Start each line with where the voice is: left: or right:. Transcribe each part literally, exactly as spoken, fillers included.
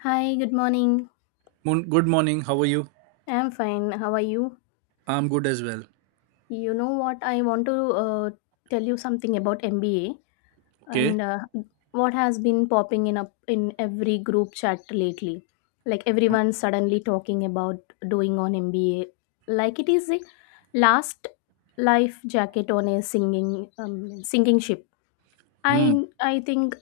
left: Hi, good morning.
right: Mon- good morning. How are you?
left: I'm fine. How are you?
right: I'm good as well.
left: You know what? I want to uh, tell you something about M B A
right: Okay.
left: and uh, what has been popping in up in every group chat lately. Like everyone's suddenly talking about doing on M B A, like it is a last life jacket on a singing um, sinking ship.
right: Hmm.
left: I I think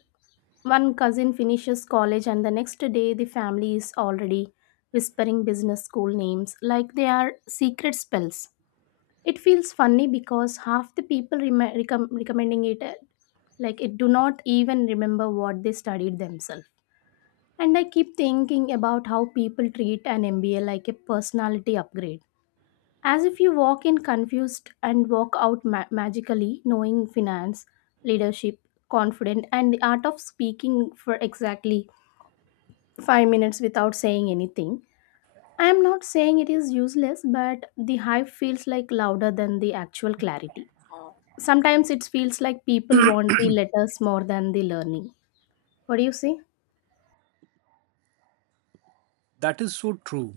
left: One cousin finishes college, and the next day, the family is already whispering business school names like they are secret spells. It feels funny because half the people rem- recom- recommending it, uh, like it, do not even remember what they studied themselves. And I keep thinking about how people treat an M B A like a personality upgrade. As if you walk in confused and walk out ma- magically knowing finance, leadership, confident, and the art of speaking for exactly five minutes without saying anything. I am not saying it is useless, but the hype feels like louder than the actual clarity. Sometimes it feels like people want the letters more than the learning. What do you say?
right: That is so true.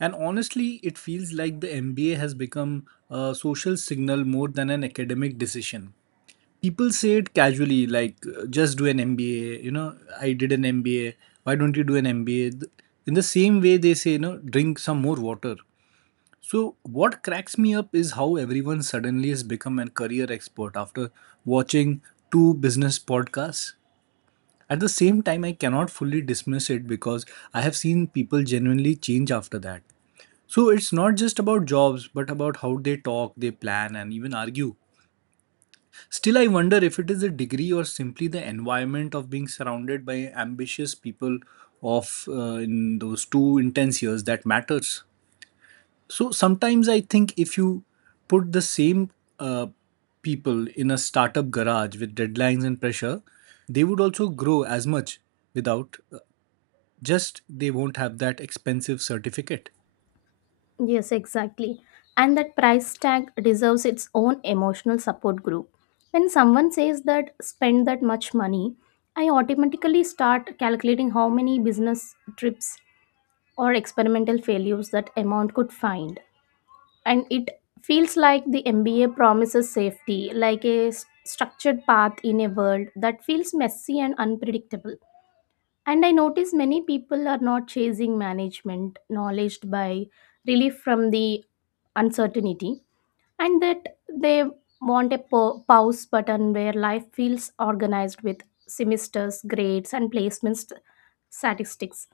right: And honestly, it feels like the M B A has become a social signal more than an academic decision. People say it casually, like, uh, just do an M B A. You know, I did an M B A. Why don't you do an M B A? Th- In the same way, they say, you know, drink some more water. So, what cracks me up is how everyone suddenly has become a career expert after watching two business podcasts. At the same time, I cannot fully dismiss it because I have seen people genuinely change after that. So it's not just about jobs but about how they talk, they plan, and even argue. Still, I wonder if it is a degree or simply the environment of being surrounded by ambitious people of uh, in those two intense years that matters. So sometimes I think if you put the same uh, people in a startup garage with deadlines and pressure, they would also grow as much without uh, just they won't have that expensive certificate.
left: Yes, exactly. And that price tag deserves its own emotional support group. When someone says that spend that much money, I automatically start calculating how many business trips or experimental failures that amount could find. And it feels like the M B A promises safety, like a s- structured path in a world that feels messy and unpredictable. And I notice many people are not chasing management knowledge by relief from the uncertainty, and that they want a pa- pause button where life feels organized with semesters, grades, and placements statistics.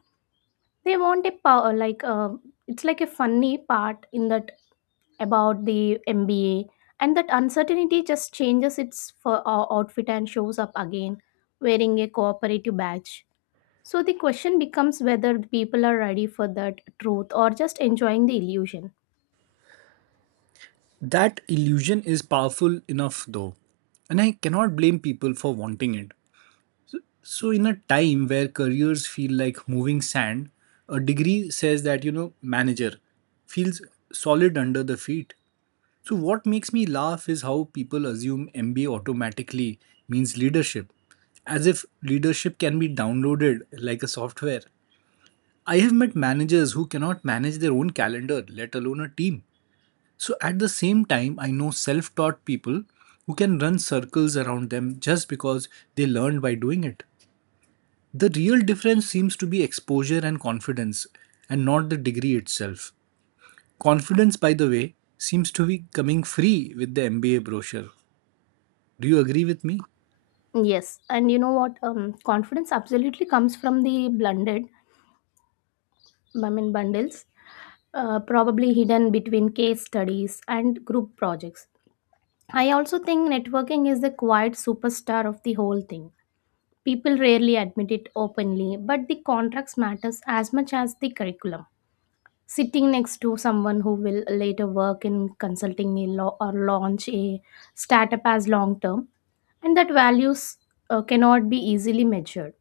left: They want a power like a, it's like a funny part in that about the M B A, and that uncertainty just changes its for, uh, outfit and shows up again wearing a cooperative badge. So the question becomes whether the people are ready for that truth or just enjoying the illusion.
right: That illusion is powerful enough though, and I cannot blame people for wanting it. So, in a time where careers feel like moving sand, a degree says that, you know, manager feels solid under the feet. So, what makes me laugh is how people assume M B A automatically means leadership, as if leadership can be downloaded like a software. I have met managers who cannot manage their own calendar, let alone a team. So at the same time, I know self taught people who can run circles around them just because they learned by doing it. The real difference seems to be exposure and confidence, and not the degree itself. Confidence, by the way, seems to be coming free with the M B A brochure. Do you agree with me?
left: Yes, and you know what? Um, confidence absolutely comes from the blended, I mean, bundles, uh, probably hidden between case studies and group projects. I also think networking is the quiet superstar of the whole thing. People rarely admit it openly, but the contracts matters as much as the curriculum. Sitting next to someone who will later work in consulting a law or launch a startup as long term, and that values uh, cannot be easily measured.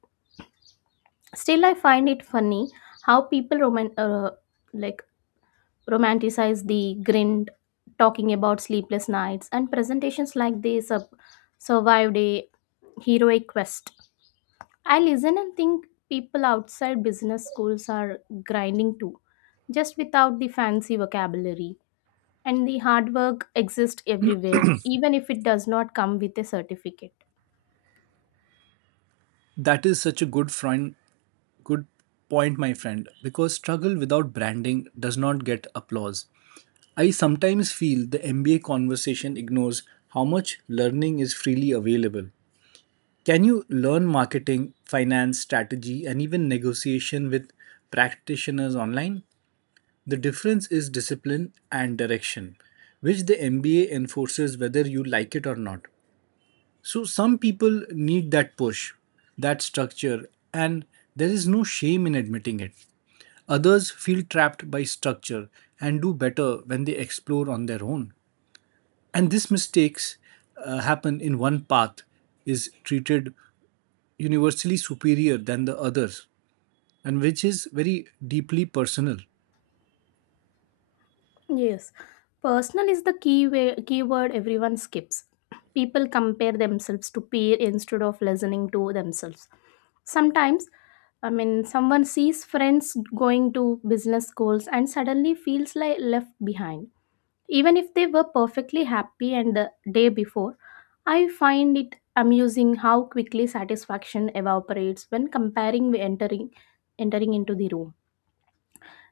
left: Still, I find it funny how people roman- uh, like romanticize the grind, talking about sleepless nights and presentations like they sub- survived a heroic quest. I listen and think people outside business schools are grinding too, just without the fancy vocabulary. And the hard work exists everywhere, even if it does not come with a certificate.
right: That is such a good friend, good point, my friend, because struggle without branding does not get applause. I sometimes feel the M B A conversation ignores how much learning is freely available. Can you learn marketing, finance, strategy, and even negotiation with practitioners online? The difference is discipline and direction, which the M B A enforces whether you like it or not. So, some people need that push, that structure, and there is no shame in admitting it. Others feel trapped by structure and do better when they explore on their own, and these mistakes uh, happen in one path is treated universally superior than the others, and which is very deeply personal.
left: Yes, personal is the key way, keyword everyone skips. People compare themselves to peer instead of listening to themselves. Sometimes, I mean, someone sees friends going to business schools and suddenly feels like left behind even if they were perfectly happy and the day before. I find it amusing how quickly satisfaction evaporates when comparing with entering entering into the room.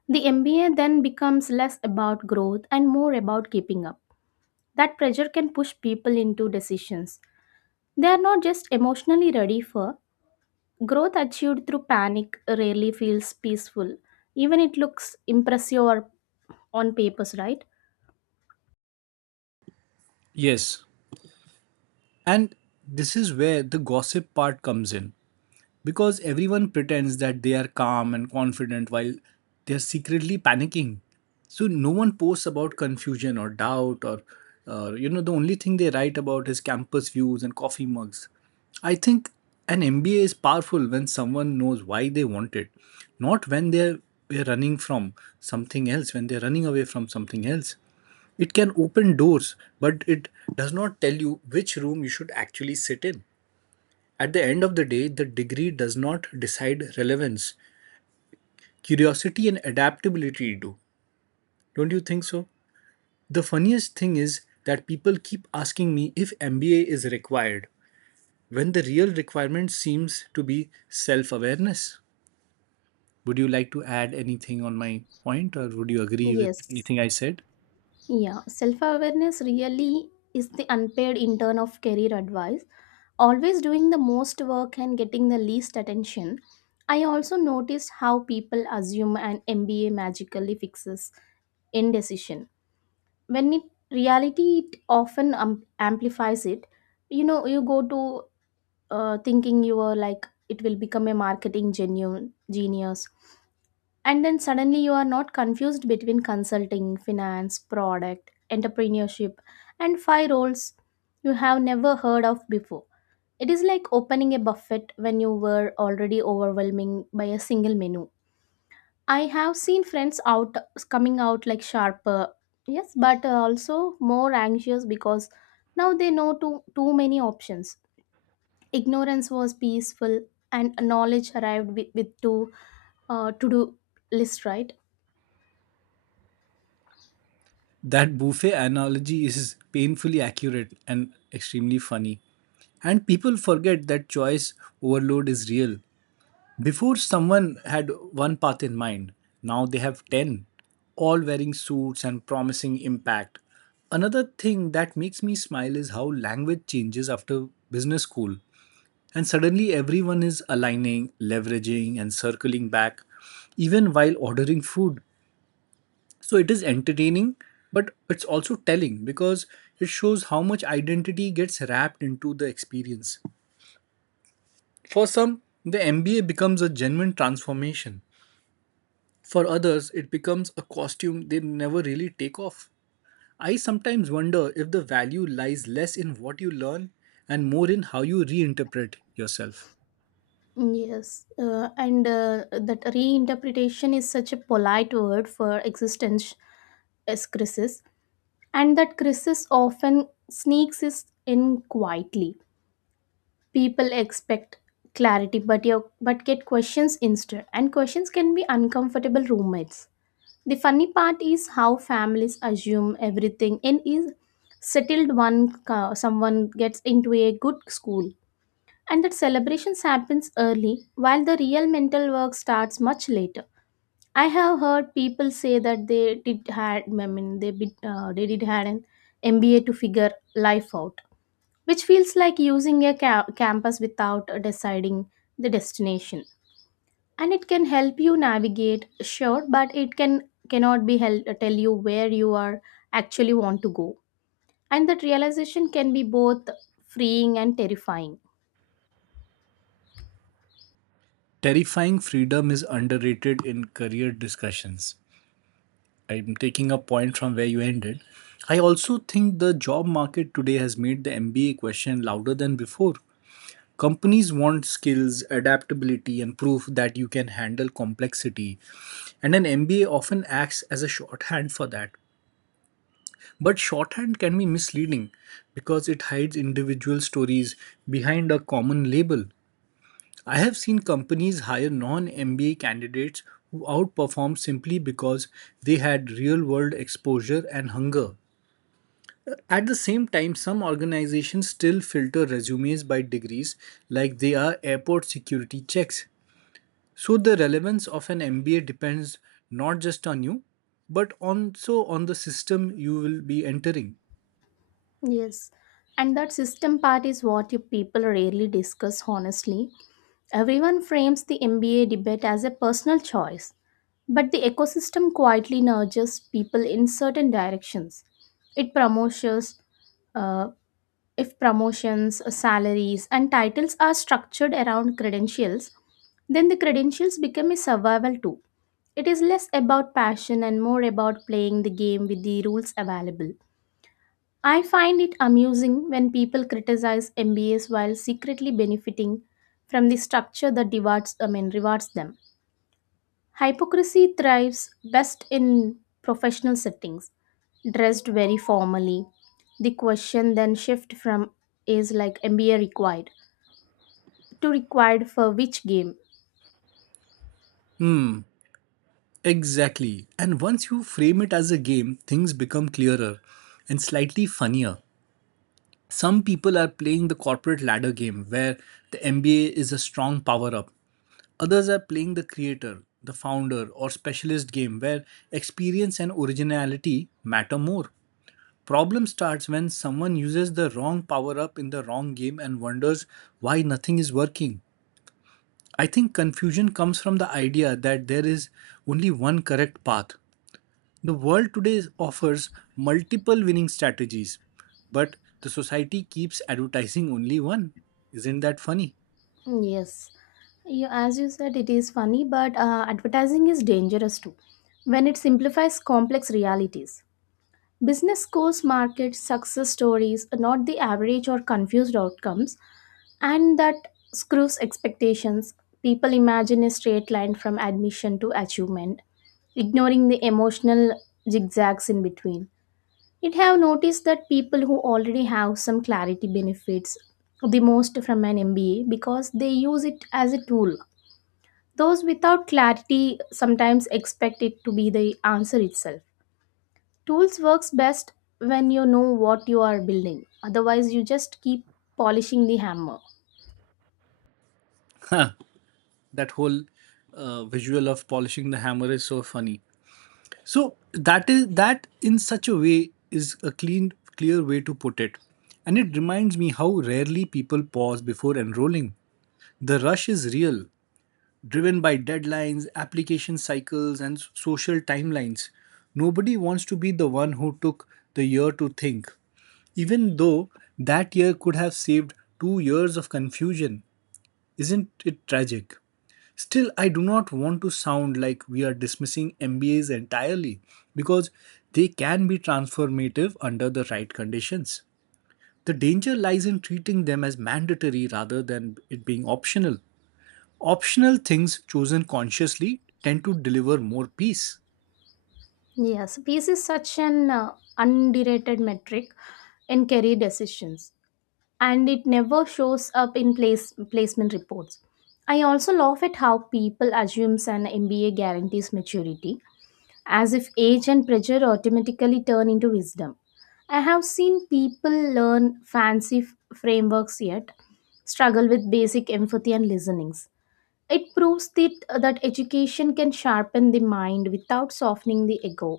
left: The MBA then becomes less about growth and more about keeping up. That pressure can push people into decisions they are not just emotionally ready for. Growth achieved through panic rarely feels peaceful, even it looks impressive or on papers, right?
right: Yes, and this is where the gossip part comes in. Because everyone pretends that they are calm and confident while they are secretly panicking. So no one posts about confusion or doubt or uh, you know, the only thing they write about is campus views and coffee mugs. I think an M B A is powerful when someone knows why they want it, not when they're we're running from something else, when they're running away from something else. It can open doors, but it does not tell you which room you should actually sit in. At the end of the day, the degree does not decide relevance. Curiosity and adaptability do. Don't you think so? The funniest thing is that people keep asking me if M B A is required when the real requirement seems to be self awareness. Would you like to add anything on my point or would you agree with
left: Yes.
right: anything I said?
left: Yeah, self awareness really is the unpaid intern of career advice, always doing the most work and getting the least attention. I also noticed how people assume an M B A magically fixes indecision when it reality it often um, amplifies it. You know, you go to uh, thinking you are like it will become a marketing genuine genius, and then suddenly you are not confused between consulting, finance, product, entrepreneurship, and five roles you have never heard of before. It is like opening a buffet when you were already overwhelming by a single menu. I have seen friends out coming out like sharper, yes, but uh, also more anxious because now they know too too many options. Ignorance was peaceful, and knowledge arrived with, with two uh, to do list, right?
right: That buffet analogy is painfully accurate and extremely funny. And people forget that choice overload is real. Before, someone had one path in mind. Now they have ten, all wearing suits and promising impact. Another thing that makes me smile is how language changes after business school. And suddenly everyone is aligning, leveraging, and circling back, even while ordering food. So it is entertaining, but it's also telling because it shows how much identity gets wrapped into the experience. For some, the M B A becomes a genuine transformation. For others, it becomes a costume they never really take off. I sometimes wonder if the value lies less in what you learn and more in how you reinterpret yourself.
left: Yes, uh, and uh, that reinterpretation is such a polite word for existence as crisis, and that crisis often sneaks is in quietly. People expect clarity, but you but get questions instead, and questions can be uncomfortable roommates. The funny part is how families assume everything and is settled one uh, someone gets into a good school, and that celebrations happens early while the real mental work starts much later. I have heard people say that they did had I mean they, bit, uh, they did had an MBA to figure life out, which feels like using a ca- campus without deciding the destination. And it can help you navigate, sure, but it can cannot be hel- tell you where you are actually want to go, and that realization can be both freeing and terrifying.
right: Terrifying freedom is underrated in career discussions. I'm taking a point from where you ended. I also think the job market today has made the M B A question louder than before. Companies want skills, adaptability, and proof that you can handle complexity. And an M B A often acts as a shorthand for that. But shorthand can be misleading because it hides individual stories behind a common label. I have seen companies hire non M B A candidates who outperform simply because they had real world exposure and hunger. At the same time, some organizations still filter resumes by degrees like they are airport security checks. So the relevance of an M B A depends not just on you, but also on the system you will be entering.
left: Yes, and that system part is what you people rarely discuss honestly. Everyone frames the M B A debate as a personal choice, but the ecosystem quietly nudges people in certain directions. It promotions, uh, if promotions, salaries, and titles are structured around credentials, then the credentials become a survival tool. It is less about passion and more about playing the game with the rules available. I find it amusing when people criticize M B As while secretly benefiting from the structure that rewards, I mean, rewards them. Hypocrisy thrives best in professional settings, dressed very formally. The question then shift from is like M B A required to required for which game?
right: Exactly. And once you frame it as a game, things become clearer and slightly funnier. Some people are playing the corporate ladder game where the M B A is a strong power up. Others are playing the creator, the founder, or specialist game where experience and originality matter more. Problem starts when someone uses the wrong power up in the wrong game and wonders why nothing is working. I think confusion comes from the idea that there is only one correct path. The world today offers multiple winning strategies, but the society keeps advertising only one. Isn't that funny?
left: Yes. You, as you said, it is funny, but uh, advertising is dangerous too when it simplifies complex realities. Business schools market success stories, not the average or confused outcomes, and that screws expectations. People imagine a straight line from admission to achievement, ignoring the emotional zigzags in between. It have noticed that people who already have some clarity benefits the most from an M B A because they use it as a tool. Those without clarity sometimes expect it to be the answer itself. Tools works best when you know what you are building. Otherwise, you just keep polishing the hammer.
right: Huh, that whole uh, visual of polishing the hammer is so funny. So that is that in such a way is a clean, clear way to put it, and it reminds me how rarely people pause before enrolling. The rush is real, driven by deadlines, application cycles, and social timelines. Nobody wants to be the one who took the year to think, even though that year could have saved two years of confusion. Isn't it tragic? Still, I do not want to sound like we are dismissing M B As entirely because they can be transformative under the right conditions. The danger lies in treating them as mandatory rather than it being optional. Optional things chosen consciously tend to deliver more peace.
left: Yes, pace is such an uh, underrated metric in career decisions, and it never shows up in place placement reports. I also laugh at how people assumes an M B A guarantees maturity, as if age and pressure automatically turn into wisdom. I have seen people learn fancy f- frameworks yet struggle with basic empathy and listening. It proves that, uh, that education can sharpen the mind without softening the ego,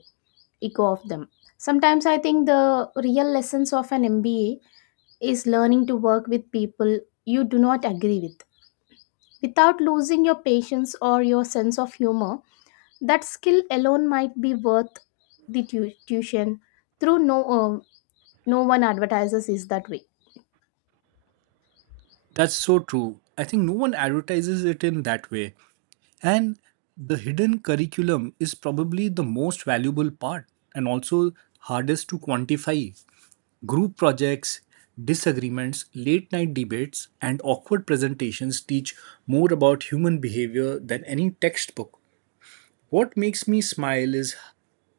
left: ego of them. Sometimes I think the real lessons of an M B A is learning to work with people you do not agree with. Without losing your patience or your sense of humor, that skill alone might be worth the tu- tuition through no, uh, no one advertises is that way.
right: That's so true. I think no one advertises it in that way. And the hidden curriculum is probably the most valuable part and also hardest to quantify. Group projects, disagreements, late night debates, and awkward presentations teach more about human behavior than any textbook. What makes me smile is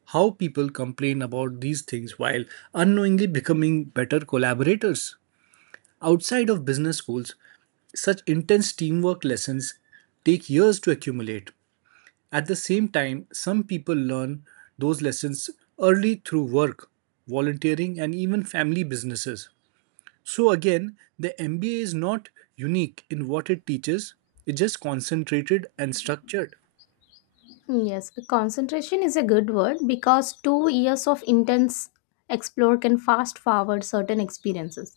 right: how people complain about these things while unknowingly becoming better collaborators. Outside of business schools, such intense teamwork lessons take years to accumulate. At the same time, some people learn those lessons early through work, volunteering, and even family businesses. So, again, the M B A is not unique in what it teaches, it's just concentrated and structured.
left: Yes, concentration is a good word because two years of intense explore can fast forward certain experiences.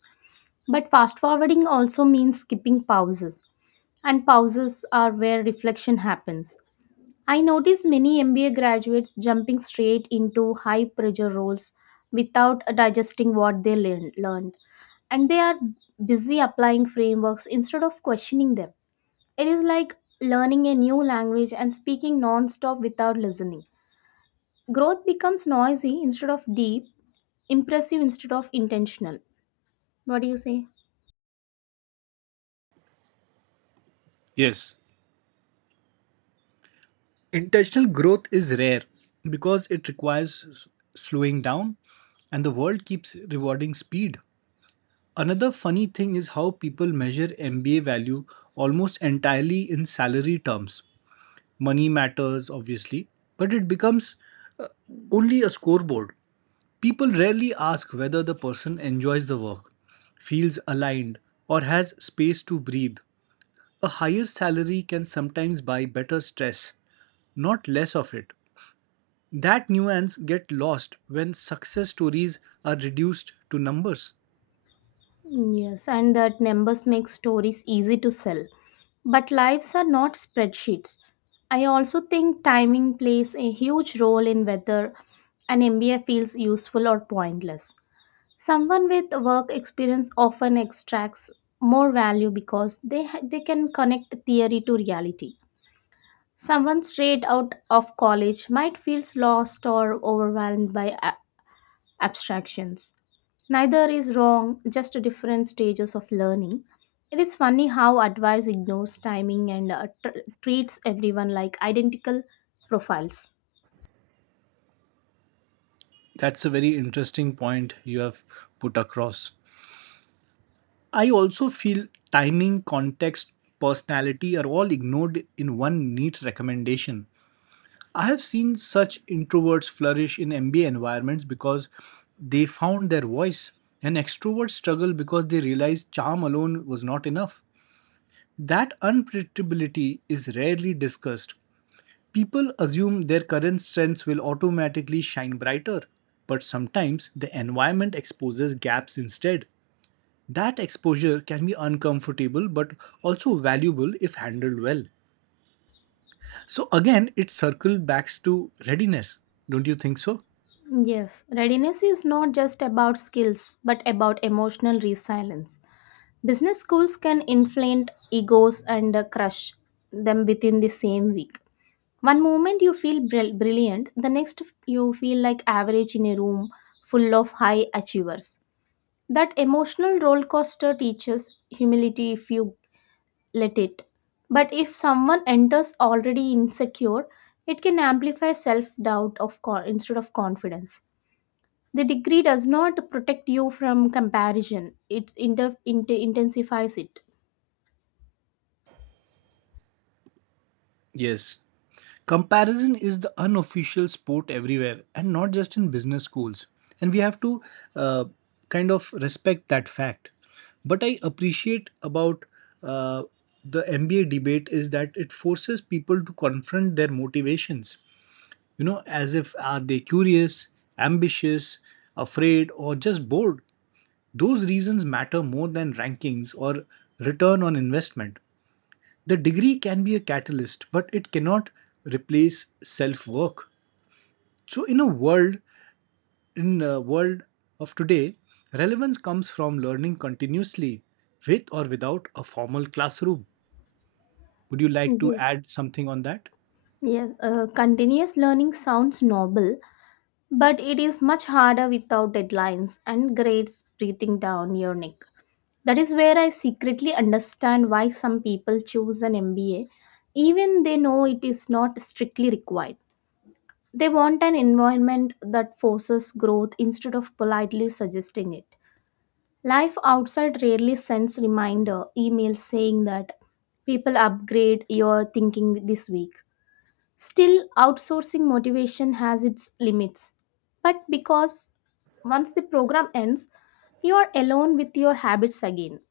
left: But fast forwarding also means skipping pauses, and pauses are where reflection happens. I notice many M B A graduates jumping straight into high pressure roles without digesting what they learn- learned, and they are busy applying frameworks instead of questioning them. It is like learning a new language and speaking non stop without listening. Growth becomes noisy instead of deep, impressive instead of intentional. What do you say?
right: Yes, intentional growth is rare because it requires s- slowing down, and the world keeps rewarding speed. Another funny thing is how people measure M B A value almost entirely in salary terms. Money matters, obviously, but it becomes uh, only a scoreboard. People rarely ask whether the person enjoys the work, feels aligned, or has space to breathe. A higher salary can sometimes buy better stress, not less of it. That nuance get lost when success stories are reduced to numbers.
left: Mm, yes, and that numbers make stories easy to sell. But lives are not spreadsheets. I also think timing plays a huge role in whether an M B A feels useful or pointless. Someone with work experience often extracts more value because they ha- they can connect theory to reality. Someone straight out of college might feel lost or overwhelmed by a- abstractions. Neither is wrong, just different stages of learning. It is funny how advice ignores timing and uh, tr- treats everyone like identical profiles.
right: That's a very interesting point you have put across. I also feel timing, context, personality are all ignored in one neat recommendation. I have seen such introverts flourish in M B A environments because they found their voice, and extroverts struggle because they realized charm alone was not enough. That unpredictability is rarely discussed. People assume their current strengths will automatically shine brighter, but sometimes the environment exposes gaps instead. That exposure can be uncomfortable but also valuable if handled well. So, again, it circles back to readiness. Don't you think so?
left: Yes, readiness is not just about skills but about emotional resilience. Business schools can inflate egos and uh, crush them within the same week. One moment you feel brill- brilliant, the next f- you feel like average in a room full of high achievers. That emotional roller coaster teaches humility if you let it. But if someone enters already insecure, it can amplify self doubt of co- instead of confidence. The degree does not protect you from comparison; it inter- inter- intensifies it.
right: Yes. Comparison is the unofficial sport everywhere and not just in business schools. And we have to uh, kind of respect that fact. But I appreciate about uh, the M B A debate is that it forces people to confront their motivations. You know, as if are they curious, ambitious, afraid, or just bored? Those reasons matter more than rankings or return on investment. The degree can be a catalyst, but it cannot replace self work. So, in a world in a world of today, relevance comes from learning continuously, with or without a formal classroom. Would you like to add
left: Yes.
right: something on that?
left: Yes. Uh, continuous learning sounds noble, but it is much harder without deadlines and grades breathing down your neck. That is where I secretly understand why some people choose an M B A, even they know it is not strictly required. They want an environment that forces growth instead of politely suggesting it. Life outside rarely sends reminder emails saying that people upgrade your thinking this week. Still, outsourcing motivation has its limits. But because once the program ends, you are alone with your habits again.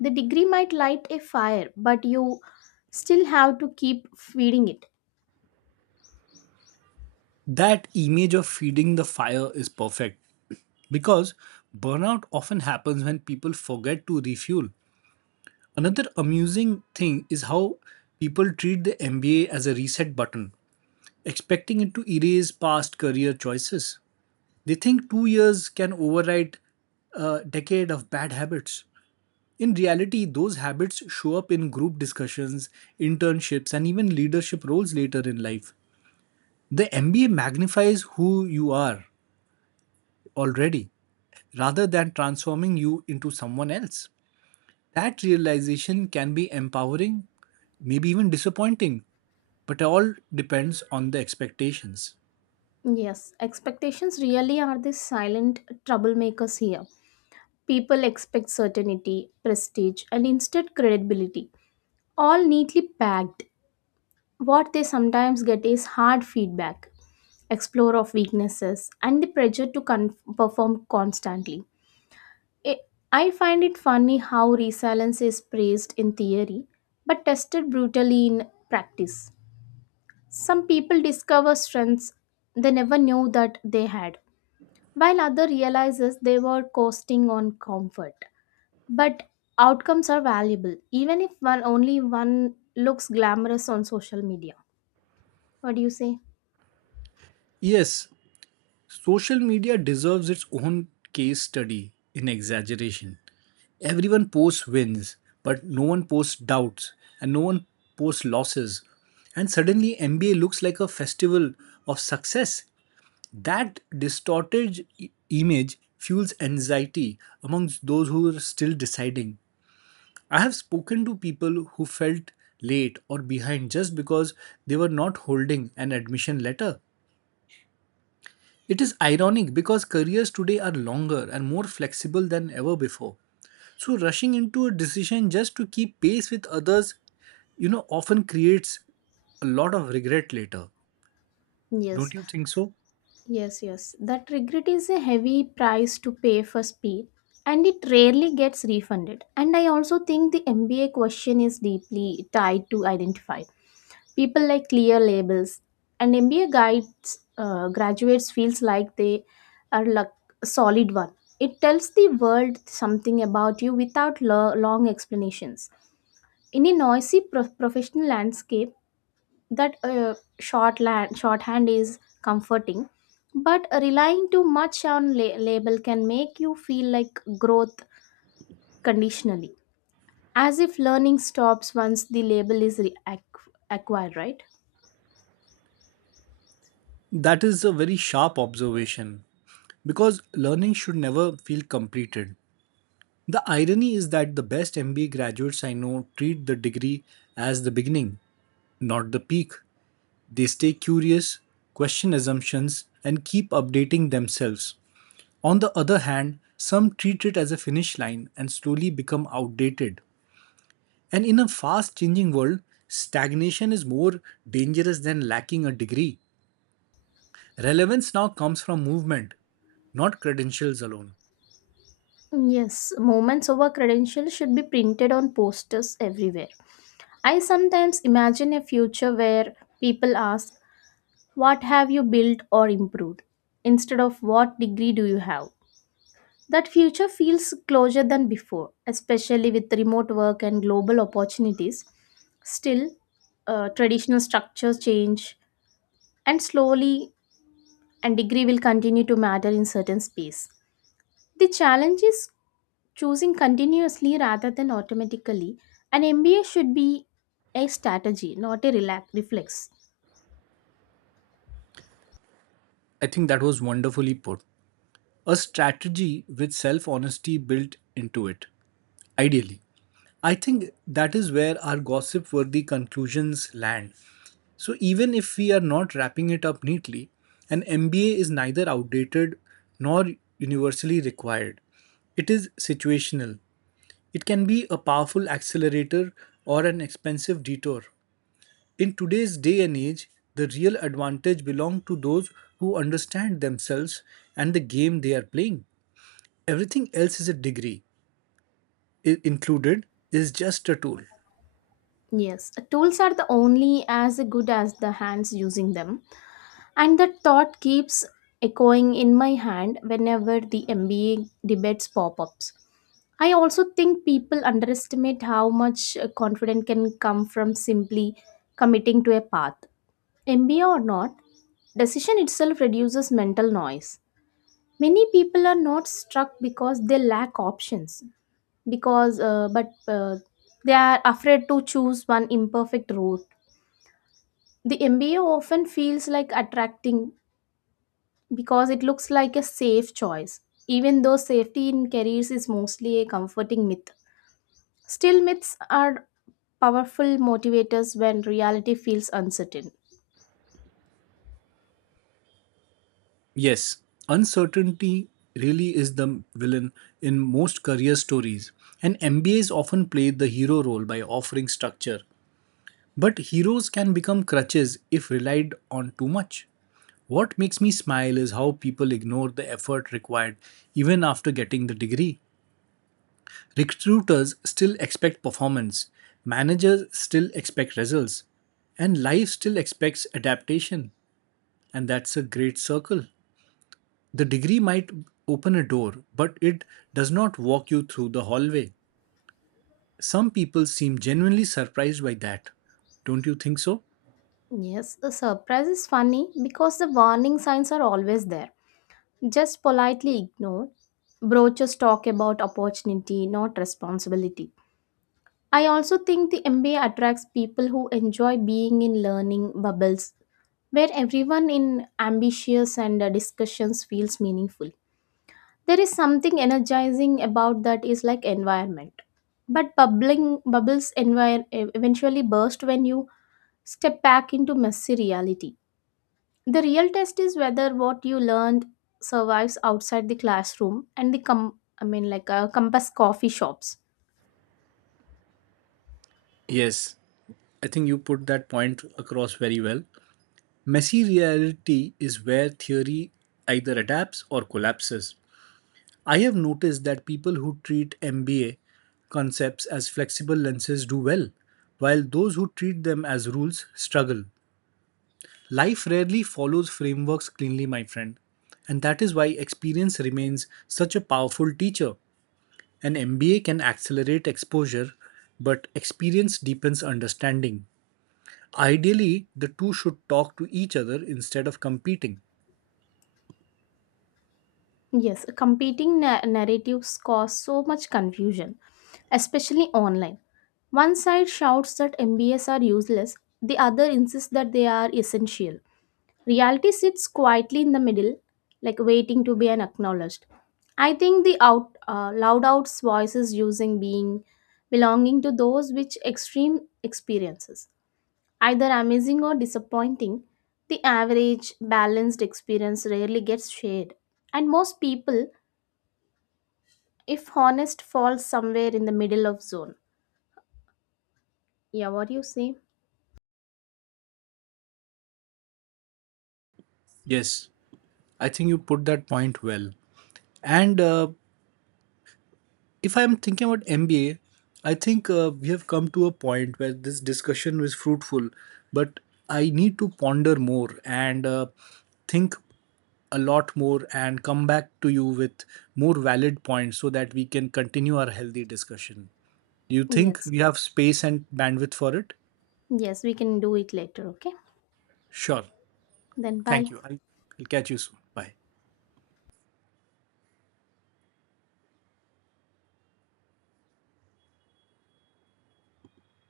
left: The degree might light a fire, but you still have to keep feeding it.
right: That image of feeding the fire is perfect because burnout often happens when people forget to refuel. Another amusing thing is how people treat the M B A as a reset button, expecting it to erase past career choices. They think two years can override a decade of bad habits. In reality, those habits show up in group discussions, internships, and even leadership roles later in life. The M B A magnifies who you are already rather than transforming you into someone else. That realization can be empowering, maybe even disappointing, but all depends on the expectations.
left: Yes, expectations really are the silent troublemakers here. People expect certainty, prestige, and instead credibility, all neatly packed. What they sometimes get is hard feedback, explore of weaknesses, and the pressure to con- perform constantly. I I find it funny how resilience is praised in theory but tested brutally in practice. Some people discover strengths they never knew that they had, while others realizes they were coasting on comfort. But outcomes are valuable, even if one only one looks glamorous on social media. What do you say?
right: Yes, social media deserves its own case study in exaggeration. Everyone posts wins, but no one posts doubts, and no one posts losses. And suddenly, M B A looks like a festival of success. That distorted i- image fuels anxiety amongst those who are still deciding. I have spoken to people who felt late or behind just because they were not holding an admission letter. It is ironic because careers today are longer and more flexible than ever before. So rushing into a decision just to keep pace with others, you know, often creates a lot of regret later.
left: Yes.
right: Don't you think so?
left: Yes, yes. That regret is a heavy price to pay for speed and it rarely gets refunded. And I also think the M B A question is deeply tied to identify. People like clear labels and M B A guides uh, graduates feels like they are like a solid one. It tells the world something about you without lo- long explanations. In a noisy pro- professional landscape, that uh, short land, shorthand is comforting but relying too much on la- label can make you feel like growth conditionally as if learning stops once the label is re- ac- acquired, right?
right: That is a very sharp observation because learning should never feel completed. The irony is that the best M B A graduates I know treat the degree as the beginning, not the peak. They stay curious, question assumptions, and keep updating themselves. On the other hand, some treat it as a finish line and slowly become outdated. And in a fast changing world, stagnation is more dangerous than lacking a degree. Relevance now comes from movement, not credentials alone.
left: Yes, moments over credentials should be printed on posters everywhere. I sometimes imagine a future where people ask, what have you built or improved, instead of what degree do you have? That future feels closer than before, especially with remote work and global opportunities. Still, uh, traditional structures change, and slowly, and degree will continue to matter in certain space. The challenge is choosing continuously rather than automatically. An M B A should be a strategy, not a relax reflex.
right: I think that was wonderfully put. A strategy with self honesty built into it, ideally. I think that is where our gossip worthy conclusions land. So, even if we are not wrapping it up neatly, an M B A is neither outdated nor universally required. It is situational. It can be a powerful accelerator or an expensive detour. In today's day and age, the real advantage belongs to those who understand themselves and the game they are playing. Everything else is a degree. I- included is just a tool.
left: Yes, tools are the only as good as the hands using them. And that thought keeps echoing in my hand whenever the M B A debates pop ups. I also think people underestimate how much uh, confidence can come from simply committing to a path. M B A or not, decision itself reduces mental noise. Many people are not struck because they lack options, because uh, but uh, they are afraid to choose one imperfect route. The M B A often feels like attracting because it looks like a safe choice. Even though safety in careers is mostly a comforting myth, still myths are powerful motivators when reality feels uncertain.
right: Yes, uncertainty really is the villain in most career stories, and M B As often play the hero role by offering structure. But heroes can become crutches if relied on too much. What makes me smile is how people ignore the effort required even after getting the degree. Recruiters still expect performance, managers still expect results, and life still expects adaptation. And that's a great circle. The degree might open a door, but it does not walk you through the hallway. Some people seem genuinely surprised by that. Don't you think so?
left: Yes, the surprise is funny because the warning signs are always there, just politely ignored. Brochures talk about opportunity, not responsibility. I also think the M B A attracts people who enjoy being in learning bubbles where everyone in ambitious and uh, discussions feels meaningful. There is something energizing about that is like environment. But bubbling bubbles envir- e-, eventually burst when you step back into messy reality. The real test is whether what you learned survives outside the classroom and the com- I mean, like, uh, compass coffee shops.
right: Yes, I think you put that point across very well. Messy reality is where theory either adapts or collapses. I have noticed that people who treat M B A concepts as flexible lenses do well, while those who treat them as rules struggle. Life rarely follows frameworks cleanly, my friend. And that is why experience remains such a powerful teacher. An M B A can accelerate exposure, but experience deepens understanding. Ideally, the two should talk to each other instead of competing.
left: Yes, competing na- narratives cause so much confusion, especially online. One side shouts that M B As are useless, the other insists that they are essential. Reality sits quietly in the middle, like waiting to be an acknowledged. I think the out uh, loud out's voices using being belonging to those which extreme experiences, either amazing or disappointing, the average balanced experience rarely gets shared, and most people if honest falls somewhere in the middle of zone. Yeah, what do you say?
right: Yes, I think you put that point well. And uh, if I'm thinking about M B A, I think uh, we have come to a point where this discussion was fruitful, but I need to ponder more and uh, think a lot more and come back to you with more valid points so that we can continue our healthy discussion. Do you think
left: Yes.
right: we have space and bandwidth for it?
left: Yes, we can do it later. Okay,
right: Sure.
left: then
right: Thank
left: bye.
right: you. I'll I'll catch you soon. Bye.